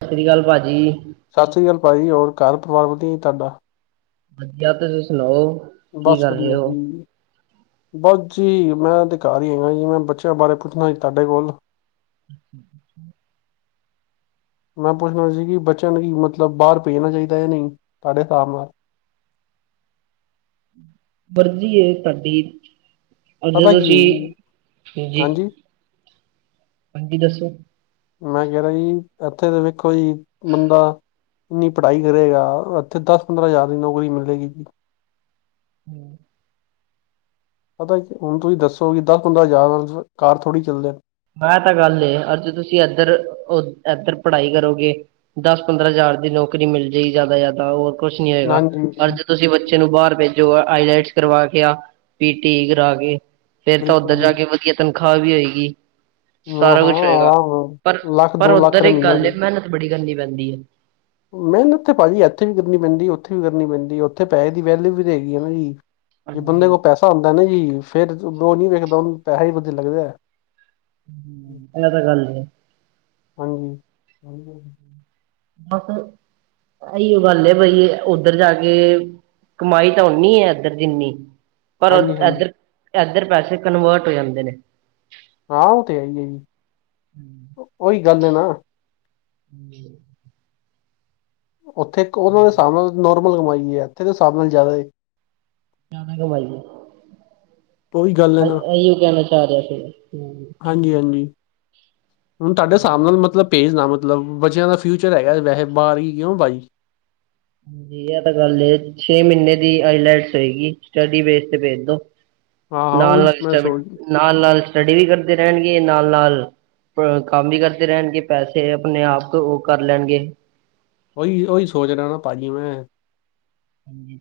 ਸਤਿ ਸ਼੍ਰੀ ਅਕਾਲ ਭਾਜੀ। ਸਤਿ ਸ਼੍ਰੀ ਅਕਾਲ ਭਾਜੀ ਹੋਰ ਘਰ ਪਰਿਵਾਰ ਵਧੀਆ ਜੀ ਤੁਹਾਡਾ? ਵਧੀਆ ਤੁਸੀਂ ਸੁਣਾਓ? ਕੀ ਬਸ ਕਰ ਰਹੇ ਵਧੀਆ ਹੋ ਜੀ। ਬਸ ਜੀ ਮੈਂ ਤੇ ਘਰ ਈ ਹੈਗਾ ਜੀ ਮੈਂ ਬੱਚਿਆਂ ਬਾਰੇ ਪੁੱਛਣਾ ਸੀ ਤੁਹਾਡੇ ਕੋਲ? [inaudible] ਮੈਂ ਪੁੱਛਣਾ ਸੀ ਕਿ ਬੱਚਿਆਂ ਨੂੰ ਕੀ ਮਤਲਬ ਬਾਹਰ ਭੇਜਣਾ ਚਾਹੀਦਾ ਜਾਂ ਨਹੀਂ ਤੁਹਾਡੇ ਹਿਸਾਬ ਨਾਲ। ਮਰਜ਼ੀ ਐ ਤੁਹਾਡੀ ਪਤਾ ਜਦੋਂ ਕੀ ਹੈ ਅਸੀਂ ਜੀ ਹਾਂਜੀ। ਹਾਂਜੀ ਦੱਸੋ? ਮੈਂ ਕਹਿ ਰਿਆ ਜੀ ਇੱਥੇ ਤੇ ਵੇਖੋ ਜੀ ਬੰਦਾ ਇੰਨੀ ਪੜ੍ਹਾਈ ਕਰੇਗਾ ਇੱਥੇ ਦਸ ਪੰਦਰਾਂ ਹਜ਼ਾਰ ਦੀ ਨੌਕਰੀ ਮਿਲੇਗੀ ਜੀ। ਹੂੰ, ਪਤਾ ਕੀ ਹੁਣ ਤੁਸੀਂ ਦੱਸੋ ਕਿ ਦਸ ਪੰਦਰਾਂ ਹਜ਼ਾਰ ਨਾਲ ਘਰ ਥੋੜੀ ਚੱਲਦਾ। ਐ ਤਾਂ ਗੱਲ ਐ ਅਰ ਜੇ ਤੁਸੀਂ ਇਧਰ ਇਧਰ ਪੜ੍ਹਾਈ ਕਰੋਗੇ ਦਸ ਪੰਦਰਾਂ ਹਜ਼ਾਰ ਦੀ ਨੌਕਰੀ ਮਿਲਜੇਗੀ ਜ਼ਿਆਦਾ ਜ਼ਿਆਦਾ ਹੋਰ ਕੁਛ ਨੀ ਹੋਏਗਾ ਹਾਂਜੀ ਪਰ ਤੁਸੀਂ ਬੱਚੇ ਨੂੰ ਬਾਹਰ ਭੇਜੋ ਆਈਲੈਟਸ ਕਰਵਾ ਕੇ ਜਾ ਪੀ ਟੀ ਈ ਕਰਾ ਕੇ। ਫੇਰ ਤਾਂ ਬਿਲਕੁਲ ਉੱਧਰ ਜੀ ਜਾ ਕੇ ਵਧੀਆ ਤਨਖਾਹ ਵੀ ਹੋਏਗੀ। ਹਾਂ ਸਾਰਾ ਹਾਂ ਕੁਛ ਹੋਏਗਾ ਆਰਾਮ ਪਰ ਨਾਲ ਲੱਖ ਪਰ ਦੋ ਲੱਖ ਉੱਧਰ ਦਾ ਇੱਕ ਮਹੀਨਾ ਗੱਲ ਐ ਪਏ ਮਿਹਨਤ ਬੜੀ ਕਰਨੀ ਪੈਂਦੀ ਐ। ਮਿਹਨਤ ਤੇ ਭਾਜੀ ਇੱਥੇ ਵੀ ਕਰਨੀ ਪੈਂਦੀ ਉੱਥੇ ਵੀ ਕਰਨੀ ਪੈਂਦੀ ਉੱਥੇ ਪੈਸੇ ਦੀ ਵੈਲਿਊ ਵੀ ਤਾਂ ਹੈਗੀ ਆ ਨਾ ਜੀ। ਜੇ ਬੰਦੇ ਹਾਂਜੀ ਕੋਲ ਪੈਸਾ ਹੁੰਦਾ ਨਾ ਜੀ ਫੇਰ ਓ ਨਹੀਂ ਵੇਖਦਾ ਉਹਨੂੰ ਪੈਸਾ ਹੀ ਵਧੀਆ ਲੱਗਦਾ। ਹੂੰ, ਇਹ ਤਾਂ ਗੱਲ ਹੈ। ਹਾਂਜੀ ਹਾਂਜੀ। ਬਸ ਇਹੀਓ ਗੱਲ ਐ ਬਈ ਉੱਧਰ ਜਾ ਕੇ। ਕਮਾਈ ਤਾਂ ਓਨੀ ਐ ਇੱਧਰ ਜਿੰਨੀ। ਪਰ ਹਾਂਜੀ ਇਧਰ ਇਧਰ ਪੈਸੇ ਕਨਵਰਟ ਹੋ ਜਾਂਦੇ ਨੇ। ਹਾਂ ਓ ਤੇ ਹੈਈ ਐ ਜੀ ਉਹੀ ਗੱਲ ਐ ਨਾ। [inaudible] ਉੱਥੇ ਇੱਕ ਉਹਨਾਂ ਦੇ ਹਿਸਾਬ ਨਾਲ ਨੋਰਮਲ ਕਮਾਈ ਐ ਇੱਥੇ ਦੇ ਹਿਸਾਬ ਨਾਲ ਜ਼ਿਆਦਾ। ਜ਼ਿਆਦਾ ਕਮਾਈ ਉਹੀ ਗੱਲ ਹੈ ਏ ਨਾ ਇਹੀਓ ਕਹਿਣਾ ਚਾਅ ਰਿਹਾ ਫਿਰ ਸੀ। ਹਾਂਜੀ ਹਾਂਜੀ। ਹੁਣ ਤੁਹਾਡੇ ਹਿਸਾਬ ਨਾਲ ਮਤਲਬ ਭੇਜ ਨਾ ਮਤਲਬ ਬੱਚਿਆਂ ਦਾ ਫਿਊਚਰ ਹੈਗਾ ਵੈਸੇ ਬਾਰ ਈ ਕਿਉਂ ਭਾਜੀ। ਹਾਂਜੀ ਏ ਤਾਂ ਗੱਲ ਐ ਛੇ ਮਹੀਨੇ ਦੀ ਆਈਲੈਟਸ ਹੋਏਗੀ ਸਟੱਡੀ ਬੇਸ ਤੇ ਭੇਜ ਦੋ। ਹਾਂ ਹਾਂ ਉਹੀ ਨਾਲ-ਨਾਲ ਸਟ ਮੈਂ ਸੋਚ ਨਾਲ-ਨਾਲ ਸਟੱਡੀ ਵੀ ਕਰਦੇ ਰਹਿਣਗੇ ਨਾਲ-ਨਾਲ ਕੰਮ ਈ ਕਰਦੇ ਰਹਿਣਗੇ ਪੈਸੇ ਆਪਣੇ ਆਪ ਉਹ ਕਰ ਲੈਣਗੇ। ਓਹੀ ਓਹੀ ਸੋਚ ਰਿਹਾ ਨਾ ਭਾਜੀ ਮੈਂ। ਹਾਂਜੀ,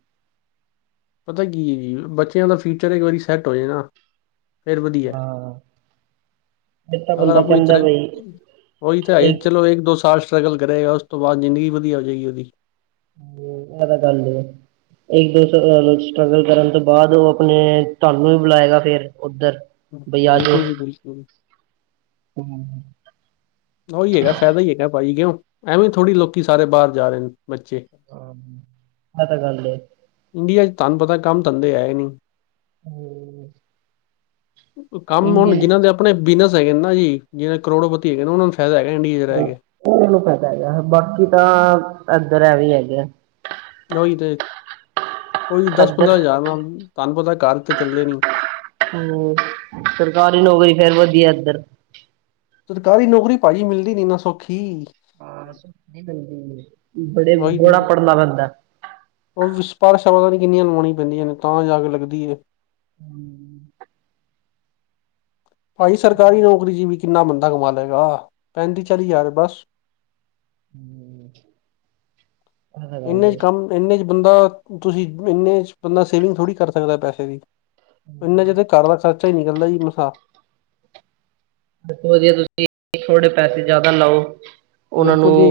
ਪਤਾ ਕੀ ਐ ਜੀ ਬੱਚਿਆਂ ਦਾ ਫਿਊਚਰ ਇੱਕ ਵਾਰੀ ਸੈੱਟ ਹੋਜੇ ਨਾ। ਫੇਰ ਵਧੀਆ ਹਾਂ, ਫਿਰ ਤਾਂ ਅਗਰ ਬੰਦਾ ਆਪਣੀ ਕਹਿੰਦਾ ਇਤਰਾ ਬਈ ਉਹੀ ਤਾਂ ਹੈ ਚਲੋ ਇੱਕ ਦੋ ਸਾਲ। ਸਟਰਗਲ ਕਰੇਗਾ ਉਸ ਤੋਂ ਬਾਅਦ ਜ਼ਿੰਦਗੀ ਵਧੀਆ ਹੋ ਜਾਏਗੀ ਉਹਦੀ। ਹੂੰ ਐ ਤਾਂ ਗੱਲ ਆ। ਇੱਕ ਦੋ ਸਟਰਗਲ ਕਰਨ ਤੋਂ ਬਾਅਦ ਉਹ ਆਪਣੇ ਤੁਹਾਨੂੰ ਵੀ ਬੁਲਾਏਗਾ ਫਿਰ ਉੱਧਰ। ਬਈ ਆਜੋ ਬਿਲਕੁਲ ਜੀ ਬਿਲਕੁਲ ਹੂੰ, ਉਹੀ ਹੈਗਾ ਫਾਇਦਾ ਈ ਹੈਗਾ ਭਾਈ ਕਿਉਂ, ਐਵੇਂ ਥੋੜ੍ਹੀ ਲੋਕੀ ਸਾਰੇ ਬਾਹਰ ਜਾ ਰਹੇ ਨੇ ਬੱਚੇ। ਹਾਂ ਆ ਤਾਂ ਗੱਲ ਐ। ਇੰਡੀਆ ਚ ਤੁਹਾਨੂੰ ਪਤਾ ਕੰਮ ਧੰਦੇ ਹੈ ਈ ਨੀ। ਹੂੰ, ਕੰਮ ਹੁਣ ਇੰਡੀਅਨ ਜਿਹਨਾਂ ਦੇ ਆਪਣੇ ਬਿਜ਼ਨਸ ਹੈਗੇ ਨੇ ਨਾ ਜੀ ਜਿਹੜੇ ਕਰੋੜੋਪਤੀ ਹੈਗੇ ਨੇ ਉਹਨਾਂ ਨੂੰ ਫਾਇਦਾ ਹੈਗਾ ਇੰਡੀਆ ਚ ਰਹਿ ਕੇ। ਮੈਨੂੰ ਪਤਾ ਹੈਗਾ ਬਾਕੀ ਤਾਂ ਇੱਧਰ ਐ ਵੀ ਹੈਗਾ। ਉਹੀ ਤੇ, ਕੋਈ ਦਸ ਇੱਧਰ ਪੰਦਰਾਂ ਹਜ਼ਾਰ ਵਾ ਤੁਹਾਨੂੰ ਪਤਾ ਘਰ ਤੇ ਚੱਲਦੇ ਨੀ। ਹੂੰ ਸਰਕਾਰੀ ਨੌਕਰੀ ਫੇਰ ਵਧੀਆ ਇੱਧਰ। ਸਰਕਾਰੀ ਨੌਕਰੀ ਭਾਜੀ ਮਿਲਦੀ ਨੀ ਨਾ ਸੌਖੀ। ਹਾਂ ਸੋਖੀ ਮਿਲਦੀ ਨੀ, ਬੜੇ ਉਹੀ ਬੜਾ ਤੇ, ਪੜ੍ਹਨਾ ਪੈਂਦਾ। ਉਹ ਸਿਪਾਰਸ਼ਾ ਤਾਂ ਨੀ ਕਿੰਨੀਆਂ ਲਵਾਣੀਆ ਪੈਂਦੀਆਂ ਨੇ ਤਾਂ ਜਾ ਕੇ ਲੱਗਦੀ ਏ। ਹੂੰ, ਭਾਜੀ ਸਰਕਾਰੀ ਨੌਕਰੀ ਚ ਵੀ ਕਿੰਨਾ ਬੰਦਾ ਕਮਾ ਲਏਗਾ, ਪੈਂਤੀ ਚਾਲੀ ਜਾਰ ਬਸ। ਹੂੰ, ਇਹ ਤਾਂ ਗੱਲ ਇਹਨੇ ਚ ਏ ਕੰਮ ਇੰਨੇ 'ਚ ਬੰਦਾ, ਤੁਸੀਂ ਇੰਨੇ 'ਚ ਬੰਦਾ ਸੇਵਿੰਗ ਥੋੜ੍ਹੀ ਕਰ ਸਕਦਾ ਪੈਸੇ ਦੀ। ਇੰਨਾ ਚਿਰ ਤੇ ਘਰ ਦਾ ਖਰਚਾ ਹੀ ਨਿਕਲਦਾ ਜੀ ਮਸਾ। ਦੱਸੋ ਵਧੀਆ ਤੁਸੀਂ ਥੋੜੇ ਪੈਸੇ ਜਿਆਦਾ ਲਓ, ਉਹਨਾਂ ਬਿਲਕੁਲ ਨੂੰ ਜੀ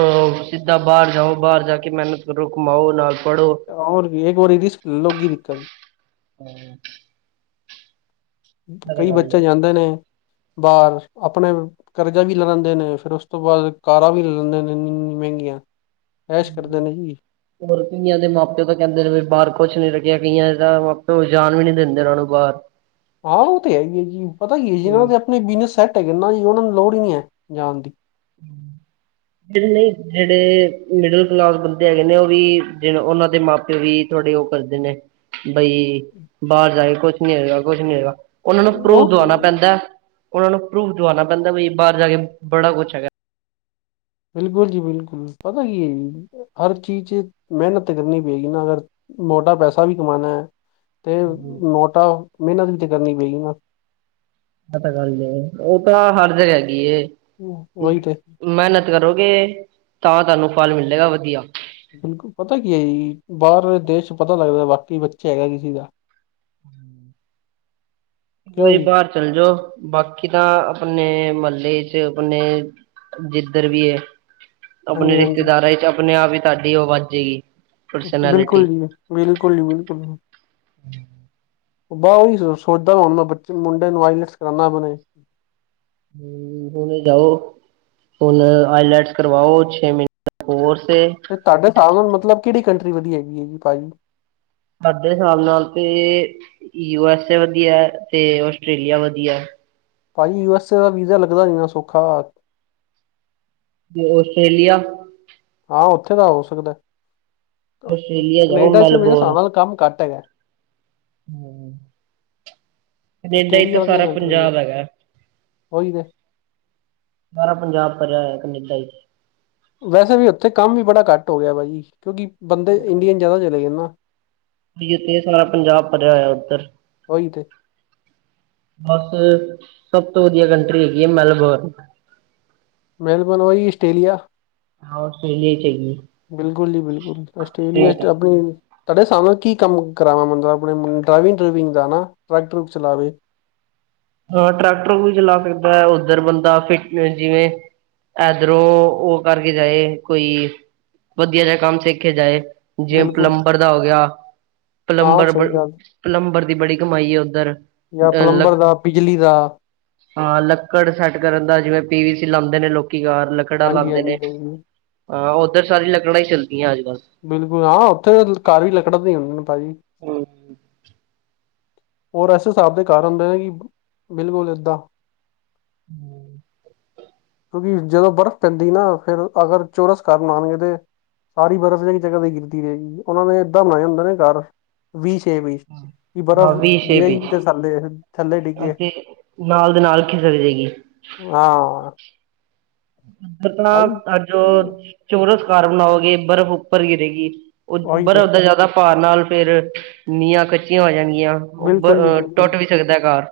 ਅਹ ਸਿੱਧਾ ਬਾਹਰ ਜਾਓ ਬਾਹਰ ਜਾ ਕੇ ਮਿਹਨਤ ਕਰੋ ਕਮਾਓ ਨਾਲ ਪੜ੍ਹੋ। ਹੋਰ ਵੀ ਇੱਕ ਵਾਰੀ ਰਿਸਕੈ ਲਉਗੀ ਦਿੱਕਤ। ਹੂੰ, ਕਈ ਬੱਚੇ ਜਾਂਦੇ ਨੇ, ਬਾਰ ਆਪਣੇ ਕਰਜ਼ਾ ਵੀ ਲੈ ਲੈਂਦੇ ਨੇ ਫੇਰ ਉਸ ਤੋਂ ਬਾਅਦ ਕਾਰਾਂ ਵੀ ਲੈ ਲੈਂਦੇ ਨੇ ਐਨੀਆ ਮਹਿੰਗੀਆਂ। ਐਸ਼ ਕਰਦੇ ਨੇ ਜੀ। ਹੋਰ ਕਈਆਂ ਦੇ ਮਾ ਪਿਓ ਤਾਂ ਕਹਿੰਦੇ ਨੇ ਵੀ ਬਾਰ ਕੁਛ ਨੀ ਰੇਗਿਆ ਕਈਆਂ ਦਾ ਮਾ ਪਿਓ ਜਾਨ ਵੀ ਨੀ ਦਿੰਦੇ ਉਹਨਾਂ ਨੂੰ ਬਾਰ। [inaudible] ਹਾਂ ਉਹ ਤੇ ਹੈਗੀ ਐ ਜੀ ਪਤਾ ਕਿ ਐ ਜਿ ਇਹਨਾਂ ਦੇ ਆਪਣੇ ਬਿਜਨਸ ਸੈੱਟ ਹੈਗੇ ਨੇ ਜੀ ਉਹਨਾਂ ਨੂੰ ਲੋੜ ਨੀ ਐ ਜਾਣ ਦੀ। ਹੂੰ, [unintelligible] ਜਿਹੜੇ ਮਿਡਲ ਕਲਾਸ ਬੰਦੇ ਹੈਗੇ ਨੇ ਉਹ ਵੀ, ਉਹਨਾਂ ਦੇ ਮਾਂ ਪਿਓ ਵੀ। ਥੋੜੇ ਉਹ ਕਰਦੇ ਨੇ। ਬਈ ਬਾਹਰ ਜਾ ਕੇ ਕੁਛ ਨੀ ਹੈਗਾ ਕੁਛ ਨੀ ਹੈਗਾ, ਉਹਨਾਂ ਨੂੰ ਪਰੂਫ ਉਹ ਤੇ ਦਵਾਉਣਾ ਪੈਂਦਾ। ਉਹਨਾਂ ਨੂੰ ਪਰੂਫ ਦਵਾਣਾ ਪੈਂਦਾ ਵੀ ਬਾਹਰ ਜਾ ਕੇ ਬੜਾ ਕੁੱਛ ਹੈਗਾ। ਬਿਲਕੁਲ ਜੀ ਬਿਲਕੁਲ ਪਤਾ ਕੀ ਐ ਜੀ, ਹਰ ਚੀਜ਼ ਚ ਮਿਹਨਤ ਤਾਂ ਕਰਨੀ ਪਏਗੀ ਨਾ ਅਗਰ। ਮੋਟਾ ਪੈਸਾ ਵੀ ਕਮਾਣਾ ਐ, ਤੇ ਹੈਗਾ ਮੋਟਾ ਮਿਹਨਤ ਵੀ ਤੇ ਕਰਨੀ ਪਏਗੀ ਨਾ। ਐ ਤਾ ਗੱਲ ਐ ਉਹ ਤਾਂ ਹਰ ਜਗ੍ਹਾ ਹੈਗੀ ਐ, ਉਹੀ ਤੇ ਮੈਂ ਨਾ ਕਰੋਗੇ ਤਾਂ ਤੁਹਾਨੂੰ ਫਲ ਮਿਲੇਗਾ ਵਧੀਆ। ਪਤਾ ਕੀ ਹੈ ਜੀ ਬਾਹਰਲੇ ਦੇਸ਼ ਚ ਪਤਾ ਲੱਗਦਾ ਵਾਕਈ ਬੱਚਾ ਹੈਗਾ ਕਿਸੇ ਦਾ। ਹਮ। ਕਿਉਂ ਕੋਈ ਜੀ ਬਾਹਰ ਚੱਲ ਜਾਓ ਬਾਕੀ ਤਾਂ ਆਪਣੇ ਮਹੱਲੇ ਚ ਆਪਣੇ ਜਿੱਧਰ ਵੀ ਏ ਆਪਣੇ ਹਾਂਜੀ ਹਾਂਜੀ ਰਿਸ਼ਤੇਦਾਰਾਂ ਵਿੱਚ ਆਪਣੇ ਆਪ ਹੀ ਤੁਹਾਡੀ ਆ ਵੱਜੇਗੀ। ਬਿਲਕੁਲ ਜੀ ਬਿਲਕੁਲ ਜੀ ਬਿਲਕੁਲ ਜੀ। ਬ ਉਹੀ ਸੋਚਦਾ ਹੁਣ ਮੈਂ ਬੱਚ ਮੁੰਡੇ ਨੂੰ ਆਈਲੈਟਸ ਕਰਾਉਦਾ ਆਪਣੇ। ਹਮ ਹੁਣ ਜਾਓ। ਹੁਨ ਆਈਲੈਟਸ ਕਰਵਾਓ ਛੇ ਮਹੀਨੇ ਕੋਰਸ ਤੇ ਤੁਹਾਡੇ ਹਿਸਾਬ ਨਾਲ ਮਤਲਬ ਕਿਹੜੀ ਕੰਟਰੀ ਵਧੀਆ ਹੈਗੀ ਹੈ ਜੀ ਭਾਜੀ। ਸਾਡੇ ਹਿਸਾਬ ਨਾਲ ਤੇ ਯੂ ਐਸ ਏ ਵਧੀਆ ਹੈ ਤੇ ਆਸਟ੍ਰੇਲੀਆ ਵਧੀਆ। ਭਾਜੀ ਯੂ ਐਸ ਏ ਦਾ ਵੀਜ਼ਾ ਲੱਗਦਾ ਨਹੀ ਨਾ ਸੌਖਾ। ਆਸਟ੍ਰੇਲੀਆ। ਹਾਂ ਉੱਥੇ ਦਾ ਹੋ ਸਕਦਾ। ਆਸਟ੍ਰੇਲੀਆ ਜਾਓ ਕਨੇਡਾ ਚ ਵੀ ਨਾ ਮੇਰੇ ਹਿਸਾਬ ਮੈਲਬੋਰਨ ਨਾਲ ਕੰਮ ਘੱਟ ਹੈਗਾ। ਹਮ। ਕਨੇਡਾ ਵਿੱਚ ਤਾਂ ਆਸਟ੍ਰੇਲੀਆ ਵਧੀਆ ਸਾਰਾ ਕੰਟਰੀ ਹੈ ਪੰਜਾਬ ਹੈਗਾ। ਉਹੀ ਤੇ ਸਾਰਾ ਪੰਜਾਬ ਭਰਿਆ ਹੋਇਆ ਕਨੇਡਾ ਇਚ ਵੈਸੇ ਵੀ ਉੱਥੇ ਕੰਮ ਵੀ ਬੜਾ ਘੱਟ ਹੋ ਗਿਆ ਭਾਜੀ ਕਿਉਂਕਿ ਬੰਦੇ ਹਮ ਇੰਡੀਅਨ ਜਿਆਦਾ ਚਲੇ ਗਏ ਨਾ। [unintelligible] ਸਾਰਾ ਪੰਜਾਬ ਭਰਿਆ ਹੋਇਆ ਉੱਧਰ। ਉਹੀ ਤੇ ਬਸ ਸਭ ਤੋਂ ਵਧੀਆ ਕੰਟਰੀ ਹੈਗੀ ਹੈ ਮੈਲਬੋਰਨ। ਮੈਲਬੋਰਨ ਉਈ ਆਸਟ੍ਰੇਲੀਆ। ਹਾਂ ਆਸਟਰੇਲੀਆ ਚ ਕਿ ਬਿਲਕੁਲ ਜੀ ਬਿਲਕੁਲ ਆਸਟ੍ਰੇਲੀਆ ਚ ਆਪਣੀ ਤੁਹਾਡੇ ਸਾਹਮਣੇ ਕੀ ਕੰਮ ਕਰਾਵਾ ਮਤਲਬ ਆਪਣੇ ਡਰਾਈਵਿੰਗ ਡਰੂਈਵਿੰਗ ਦਾ ਨਾ ਟਰੈਕ ਟਰੁਕ ਚਲਾਵੇ। ਹਾਂ ਟਰੱਕ ਟਰੁਕ ਵੀ ਚਲਾ ਸਕਦਾ ਹੈ ਉੱਧਰ ਬੰਦਾ ਫਿਟ ਏ ਜਿਵੇਂ ਇਧਰੋਂ ਉਹ ਕਰਕੇ ਜਾਏ ਕੋਈ ਵਧੀਆ ਜਿਹਾ ਕੰਮ ਸਿੱਖਕੇ ਜਾਏ। ਜਿਵੇਂ ਬਿਲਕੁਲ ਪਲੰਬਰ ਦਾ ਹੋ ਗਿਆ ਹਾਂ ਪਲੰਬਰ ਸਹੀ ਗੱਲ ਪਲੰਬਰ ਦੀ ਬੜੀ ਕਮਾਈ ਏ ਉੱਧਰ। ਜਾਂ ਅ ਲ ਪਲੰਬਰ ਦਾ ਬਿਜਲੀ ਦਾ। ਹਾਂ ਲੱਕੜ ਸੈੱਟ ਕਰਨ ਦਾ ਜਿਵੇਂ ਪੀ ਵੀ ਸੀ ਲਾਉਂਦੇ ਨੇ ਲੋਕੀ ਕਾਰ ਲ ਲੱਕੜਾ ਹਾਂਜੀ ਲਾਉਂਦੇ ਨੇ ਹਾਂਜੀ ਹਾਂਜੀ ਹਾਂ ਉੱਧਰ ਸਾਰੀ ਲੱਕੜਾਂ ਹੀ ਚੱਲਦੀਆਂ ਅੱਜ ਕੱਲ੍ਹ। ਬਿਲਕੁਲ ਹਾਂ ਉੱਥੇ ਤਾਂ ਘਰ ਵੀ ਲੱਕੜ ਦੇ ਹੁੰਦੇ ਨੇ ਭਾਜੀ। ਹਮ। ਹੋਰ ਇਸੇ ਹਿਸਾਬ ਦੇ ਘਰ ਹੁੰਦੇ ਨੇ ਕਿ ਬਿਲਕੁਲ ਏਦਾਂ। ਹਮ ਕਿਉਂਕਿ ਜਦੋਂ ਬਰਫ਼ ਪੈਂਦੀ ਨਾ ਫੇਰ ਅਗਰ ਚੋਰਸ ਘਰ ਬਣਾਉਣਗੇ ਤੇ। ਸਾਰੀ ਬਰਫ਼ ਇਕ ਜਗ੍ਹਾ ਤੇ ਗਿਰਦੀ ਰਹੇਗੀ ਉਹਨਾਂ ਨੇ ਏਦਾਂ ਬਣਾਇਆ ਹੁੰਦਾ ਨਾ ਘਰ। ਵੀ ਸ਼ੇਪ ਵਿੱਚ ਕੀ ਹਾਂ ਬਰਫ਼। ਵੀ ਸ਼ੇਪ ਗਿਰੇ ਜੀ ਵਿੱਚ ਵੀ ਤੇ ਸਾਡੇ ਥੱਲੇ ਡਿੱਗੇ ਅਤੇ ਨਾਲ ਦੇ ਨਾਲ ਖਿਸਕ ਜਾਏਗੀ ਹਾਂ ਦੱਸਣਾ ਭਾਈ ਅੱਜ ਉਹ ਚੋਰਸ ਘਰ ਬਣਾਓਗੇ ਬਰਫ਼ ਉੱਪਰ ਗਿਰੇਗੀ। ਉਹ ਉਹੀ ਤੇ ਬਰਫ਼ ਦਾ ਜ਼ਿਆਦਾ ਭਾਰ ਨਾਲ ਫੇਰ ਨੀਆਂ ਕੱਚੀਆਂ ਹੋ ਜਾਂਗੀਆਂ। ਉਬ ਬਿਲਕੁਲ ਟੁੱਟ ਵੀ ਸਕਦਾ ਘਰ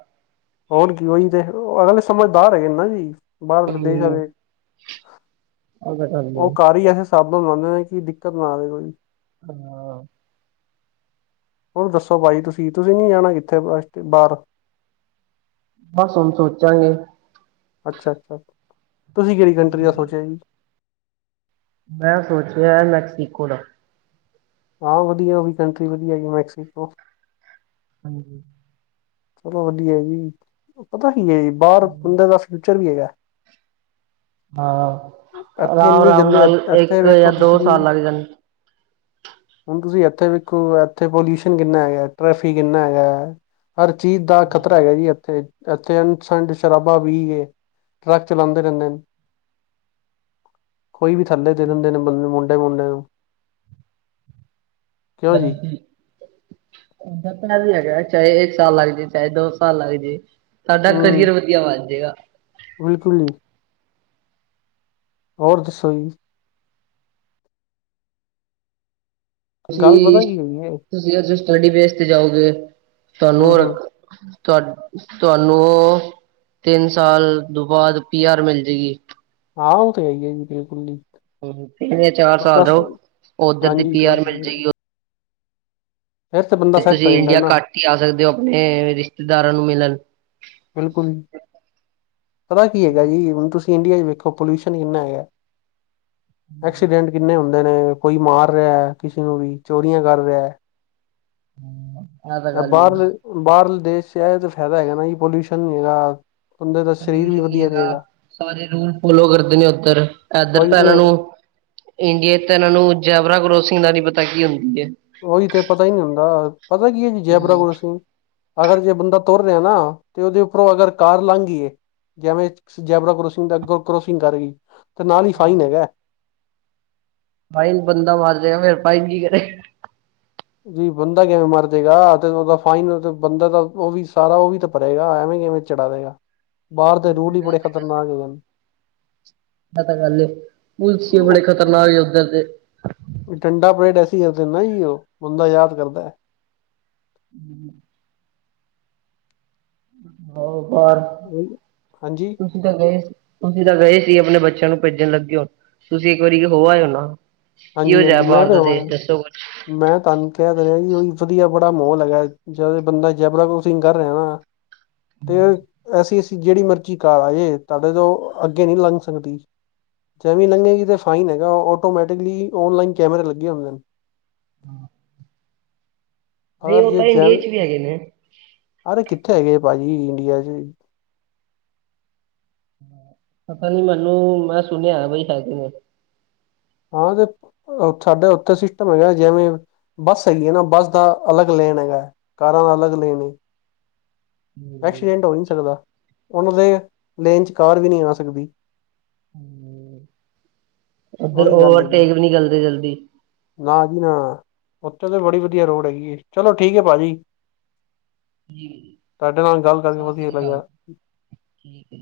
ਹੋਣ ਕੀ ਉਹੀ ਤੇ ਅਗਲੇ ਸਮਝਦਾਰ ਹੈਗੇ ਨਾ ਜੀ। ਹਮ ਬਾਹਰਲੇ ਦੇਸ਼ ਵਾਲੇ ਉਹ ਕਾਰ ਹੀ ਐਸੇ ਸਾਬਧਾਨ ਲਾਉਂਦੇ ਕਿ ਦਿੱਕਤ ਨਾ ਆਵੇ ਕੋਈ। ਹਾਂ ਹੁਣ ਦੱਸੋ ਭਾਜੀ ਤੁਸੀਂ ਤੁਸੀਂ ਨੀ ਜਾਣਾ ਕਿੱਥੇ ਵਾਸਤਵ ਬਾਹਰ। ਬਸ ਹੁਣ ਸੋਚਾਂਗੇ। ਅੱਛਾ ਅੱਛਾ ਤੁਸੀਂ ਕਿਹੜੀ ਕੰਟਰੀ ਦਾ ਸੋਚਿਆ ਜੀ। ਮੈਂ ਸੋਚਿਆ ਏ ਮੈਕਸੀਕੋ ਦਾ। ਹਾਂ ਵਧੀਆ ਉਹ ਵੀ ਕੰਟਰੀ ਵਧੀਆ ਹੈਗੀ ਮੈਕਸੀਕੋ। ਹਾਂਜੀ ਚਲੋ ਵਧੀਆ ਜੀ ਪਤਾ ਕੀ ਹੈ ਬਾਹਰ ਬੰਦੇ ਦਾ ਫਿਊਚਰ ਵੀ ਹੈਗਾ। ਹਾਂ, ਇੱਥੇ ਇੰਨੀ ਆਰਾਮ-ਆਰਾਮ ਗੰਦੇ ਨਾਲ ਇੱਥੇ ਇੱਕ ਜਾਂ ਵੇਖੋ ਦੋ ਤੁਸੀਂ। ਸਾਲ ਲੱਗ ਜਾਣ। ਹੁਣ ਤੁਸੀਂ ਇੱਥੇ ਵੇਖੋ ਇੱਥੇ ਪੋਲਿਊਸ਼ਨ ਕਿੰਨਾ ਹੈਗਾ ਟਰੈਫਿਕ ਕਿੰਨਾ ਹੈਗਾ। ਹਰ ਚੀਜ਼ ਦਾ ਖ਼ਤਰਾ ਹੈਗਾ ਹਾਂਜੀ, ਜੀ ਇੱਥੇ ਏ। ਇੱਥੇਸੰਡ ਸ਼ਰਾਬਾ ਪੀ ਕੇ ਟਰੱਕ ਚਲਾਉਂਦੇ ਰਹਿੰਦੇ ਨੇ। [inaudible] ਕੋਈ ਵੀ ਥੱਲੇ ਦੇ ਦਿੰਦੇ ਨੇ ਬੰਦੇ ਨੂੰ ਮੁੰਡੇ ਮੁੰਡੇ ਨੂੰ ਕਿਉਂ ਜੀ ਹਾਂਜੀ ਦਸਣਾ ਵੀ ਹੈਗਾ ਚਾਹੇ ਇੱਕ ਸਾਲ ਲਗ ਜਾਏ ਚਾਹੇ ਦੋ ਸਾਲ ਲੱਗ ਜਾਏ। ਸਾਡਾ ਕਰੀਅਰ ਹੂੰ ਵਧੀਆ ਬਣ ਜਾਏਗਾ। ਬਿਲਕੁਲ ਜੀ ਹੋਰ ਦੱਸੋ ਜੀ ਗੱਲ ਤੁਸੀਂ ਪਤਾ ਕੀ ਹੈਗੀ ਹੈ ਤੁਸੀਂ ਅਜ ਸਟੱਡੀ ਬੇਸ ਤੇ ਜਾਓਗੇ ਹੂੰ ਤੁਹਾਨੂੰ ਹੂੰ ਰਖਣ। ਤੁ ਤੁਹਾਨੂੰ ਤਿੰਨ ਸਾਲ ਤੋਂ ਬਾਅਦ ਪੀ ਆਰ ਮਿਲ ਜਾਏਗੀ। ਹਾਂ ਉਹ ਤੇ ਹੈ ਹੀ ਏ ਬਿਲਕੁਲ ਜੀ। ਹਮ ਤਿੰਨ ਚਾਰ ਬੰਦਾ ਸਾਲ ਰਹੋ ਉੱਧਰ ਦੀ ਹਾਂਜੀ ਪੀ ਆਰ ਮਿਲ ਜਾਏਗੀ ਫਿਰ ਉਧਰ। ਬੰਦਾ ਤੇ ਸੈੱਟ ਤੁਸੀਂ ਹੋ ਜਾਂਦਾ ਇੰਡੀਆ ਨਾ ਘੱਟ ਹੀ ਆ ਸਕਦੇ ਹੋ ਆਪਣੇ ਰਿਸ਼ਤੇਦਾਰਾਂ ਨੂੰ ਮਿਲਣ। ਬਿਲਕੁਲ ਪਤਾ ਕੀ ਹੈਗਾ ਜੀ ਹੁਣ ਤੁਸੀਂ ਇੰਡੀਆ 'ਚ ਵੇਖੋ। ਪੋਲਿਊਸ਼ਨ ਹੀ ਇੰਨਾ ਹੈਗਾ ਐਕਸੀਡੈਂਟ। ਕਿੰਨੇ ਹੁੰਦੇ ਨੇ ਕੋਈ ਮਾਰ ਰਿਹਾ ਕਿਸੇ ਨੂੰ ਚੋਰੀਆਂ ਕਰ ਰਿਹਾ। ਹਮ [unintelligible] ਐ ਬਾਹਰਲੇ, ਬਾਹਰਲੇ ਦੇਸ਼ 'ਚ ਇਹ ਤੇ ਫਾਇਦਾ ਹੈਗਾ ਨਾ ਜੀ ਪੋਲਿਊਸ਼ਨ ਨਹੀਂ ਹੈਗਾ। ਬੰਦੇ ਦਾ ਸਰੀਰ ਵੀ ਪਲਿਊਸ਼ਨ ਨੀ ਵਧੀਆ ਹੈਗਾ ਰਹੇਗਾ ਸਾਰੇ ਰੂਲ ਫੋਲੋ ਕਰਦੇ ਨੇ ਉੱਧਰ ਏਧਰ ਉਹੀ ਤਾਂ ਤੇ ਇਹਨਾਂ ਨੂੰ। ਇੰਡੀਆ ਤਾਂ ਇਹਨਾਂ ਨੂੰ ਜੈਬਰਾ ਕਰੋਸਿੰਗ ਦਾ ਨਹੀ ਪਤਾ ਕੀ ਹੁੰਦੀ ਹੈ। ਉਹੀ ਤੇ ਪਤਾ ਨੀ ਹੁੰਦਾ ਪਤਾ ਕੀ ਹੈ ਜੀ ਜੈਬਰਾ ਹਮ ਕਰਾਸਿੰਗ ਅਗਰ ਜੇ ਬੰਦਾ ਤੁਰ ਰਿਹਾ ਨਾ ਤੇ ਉਹਦੇ ਉੱਪਰੋਂ ਅਗਰ ਕਾਰ ਲੰਘੀ ਗਈਏ। ਜਿਵੇਂ ਜੈਬਰਾ ਕਰੋਸਿੰਗ ਦਾ ਅੱਗੋਂ ਕਰੋਸਿੰਗ ਕਰ ਗਈ ਤੇ ਨਾਲ ਹੀ ਫਾਈਨ ਹੈਗਾ। ਬਾਈਨ ਬੰਦਾ ਮਾਰ ਜਾਏਗਾ ਫਿਰ ਫਾਈਨ ਕੀ ਕਰੇ। ਜੀ ਬੰਦਾ ਕਿਵੇਂ ਮਰ ਜਾਊਗਾ ਤੇ ਉਹਦਾ ਫਾਈਨ ਬੰਦਾ ਤਾਂ ਉਹ ਵੀ ਸਾਰਾ ਉਹ ਵੀ ਤਾਂ ਭਰੇਗਾ ਐਵੇਂ ਕਿਵੇਂ। ਚੜਾ ਰਹੇਗਾ ਬਾਹਰ ਦੇ ਰੂਲ ਵੀ ਹੂੰ ਇਹ ਬੜੇ ਤਾਂ ਗੱਲ ਖਤਰਨਾਕ ਏ, ਹੈਗੇ ਨੇ। ਇਹ ਤਾਂ ਗੱਲ ਏ ਪੁਲਸੀਏ ਬੜੇ ਖ਼ਤਰਨਾਕ ਉੱਧਰ ਦੇ ਠੰਡਾ ਪਰੇਡ ਐਸੀ ਕਰਦੇ ਨੇ ਜ ਉਹ ਬੰਦਾ ਯਾਦ ਕਰਦਾ। ਹਮ। ਹੋਰ ਪਰ ਉਹੀ ਹਾਂਜੀ ਤੁਸੀਂ ਤਾਂ ਗਏ ਸੀ ਤੁਸੀਂ ਤਾਂ ਗਏ ਸੀ ਆਪਣੇ ਬੱਚਿਆਂ ਨੂੰ ਭੇਜਣ ਲੱਗੇ ਹੋ ਤੁਸੀਂ ਇੱਕ ਵਾਰੀ ਹੋ ਆਏ ਨਾ। ਕੀ ਹੋ ਹਾਂਜੀ ਹਾਂਜੀ ਜਾਇ ਮੈਂ ਬਾਹਰ ਤੇ ਦਾ ਹੋ ਦੇਸ਼ ਆਇਆ ਦੱਸੋ ਕੁ ਮੈਂ ਤੁਹਾਨੂੰ ਕਹਿ ਦੇ ਰਿਹਾ ਜੀ ਵਧੀਆ ਬੜਾ ਮੋਲ ਹੈਗਾ। ਜਦ ਬੰਦਾ ਜੈਬਰਾ ਕ੍ਰਾਸਿੰਗ ਕਰ ਰਿਹਾ ਤੇ ਐਸੀ ਅਸੀ ਜਿਹੜੀ ਮਰਜ਼ੀ ਕੀ ਕਾਰ ਆਏ ਤੁਹਾਡੇ ਤੋਂ ਅੱਗੇ ਨਹੀਂ ਲੰਘ ਸਕਦੀ ਜਵੇਂ ਲੰਘੇਗੀ ਤਾਂ ਫਾਈਨ ਹੈਗਾ ਆਟੋਮੈਟਿਕਲੀ ਔਨਲਾਈਨ ਕੈਮਰੇ ਲੱਗੇ ਹੁੰਦੇ ਨੇ [inaudible] ਨਹੀਂ ਉਹ ਤਾਂ ਇੰਡੀਏ ਚ ਵੀ ਹੈ ਹੈਗੇ ਨੇ ਸਾਰੇ ਕਿੱਥੇ ਹੈਗੇ ਭਾਜੀ ਇੰਡੀਆ ਚ [inaudible] ਪਤਾ ਨੀ ਮੈਨੂੰ ਮੈਂ ਸੁਣਿਆ ਬਈ ਹੈਗੇ ਨੇ ਹਾਂ ਤੇ ਸਾਡਾ ਉੱਥੇ ਸਿਸਟਮ ਹੈਗਾ ਜਿਵੇਂ ਬੱਸ ਹੈਗੀ ਹੈ ਨਾ ਬੱਸ ਦਾ ਅਲੱਗ ਲੇਨ ਹੈਗਾ ਕਾਰਾਂ ਦਾ ਅਲੱਗ ਲੈਣ ਹਾਂਜੀ। ਐਕਸੀਡੈਂਟ ਹੋ ਨਹੀਂ ਸਕਦਾ ਉਹਨਾਂ ਦੇ ਲੇਨ 'ਚ ਕਾਰ ਵੀ ਨਹੀਂ ਆ ਸਕਦੀ ਉੱਧਰ ਉਹੀ ਗੱਲ ਹੈਗੀ ਓਵਰਟੇਕ ਵੀ ਨੀ ਚਲਦੀ ਜਲਦੀ ਨਾ ਜੀ ਨਾ ਉੱਥੇ ਤਾਂ ਬੜੀ ਵਧੀਆ ਰੋਡ ਹੈਗੀ ਹੈ ਚਲੋ ਠੀਕ ਹੈ ਭਾਜੀ ਜੀ ਤੁਹਾਡੇ ਨਾਲ ਗੱਲ ਕਰਕੇ ਸਤਿ ਵਧੀਆ ਸ੍ਰੀ ਅਕਾਲ ਲੱਗਿਆ ਠੀਕ ਜੀ।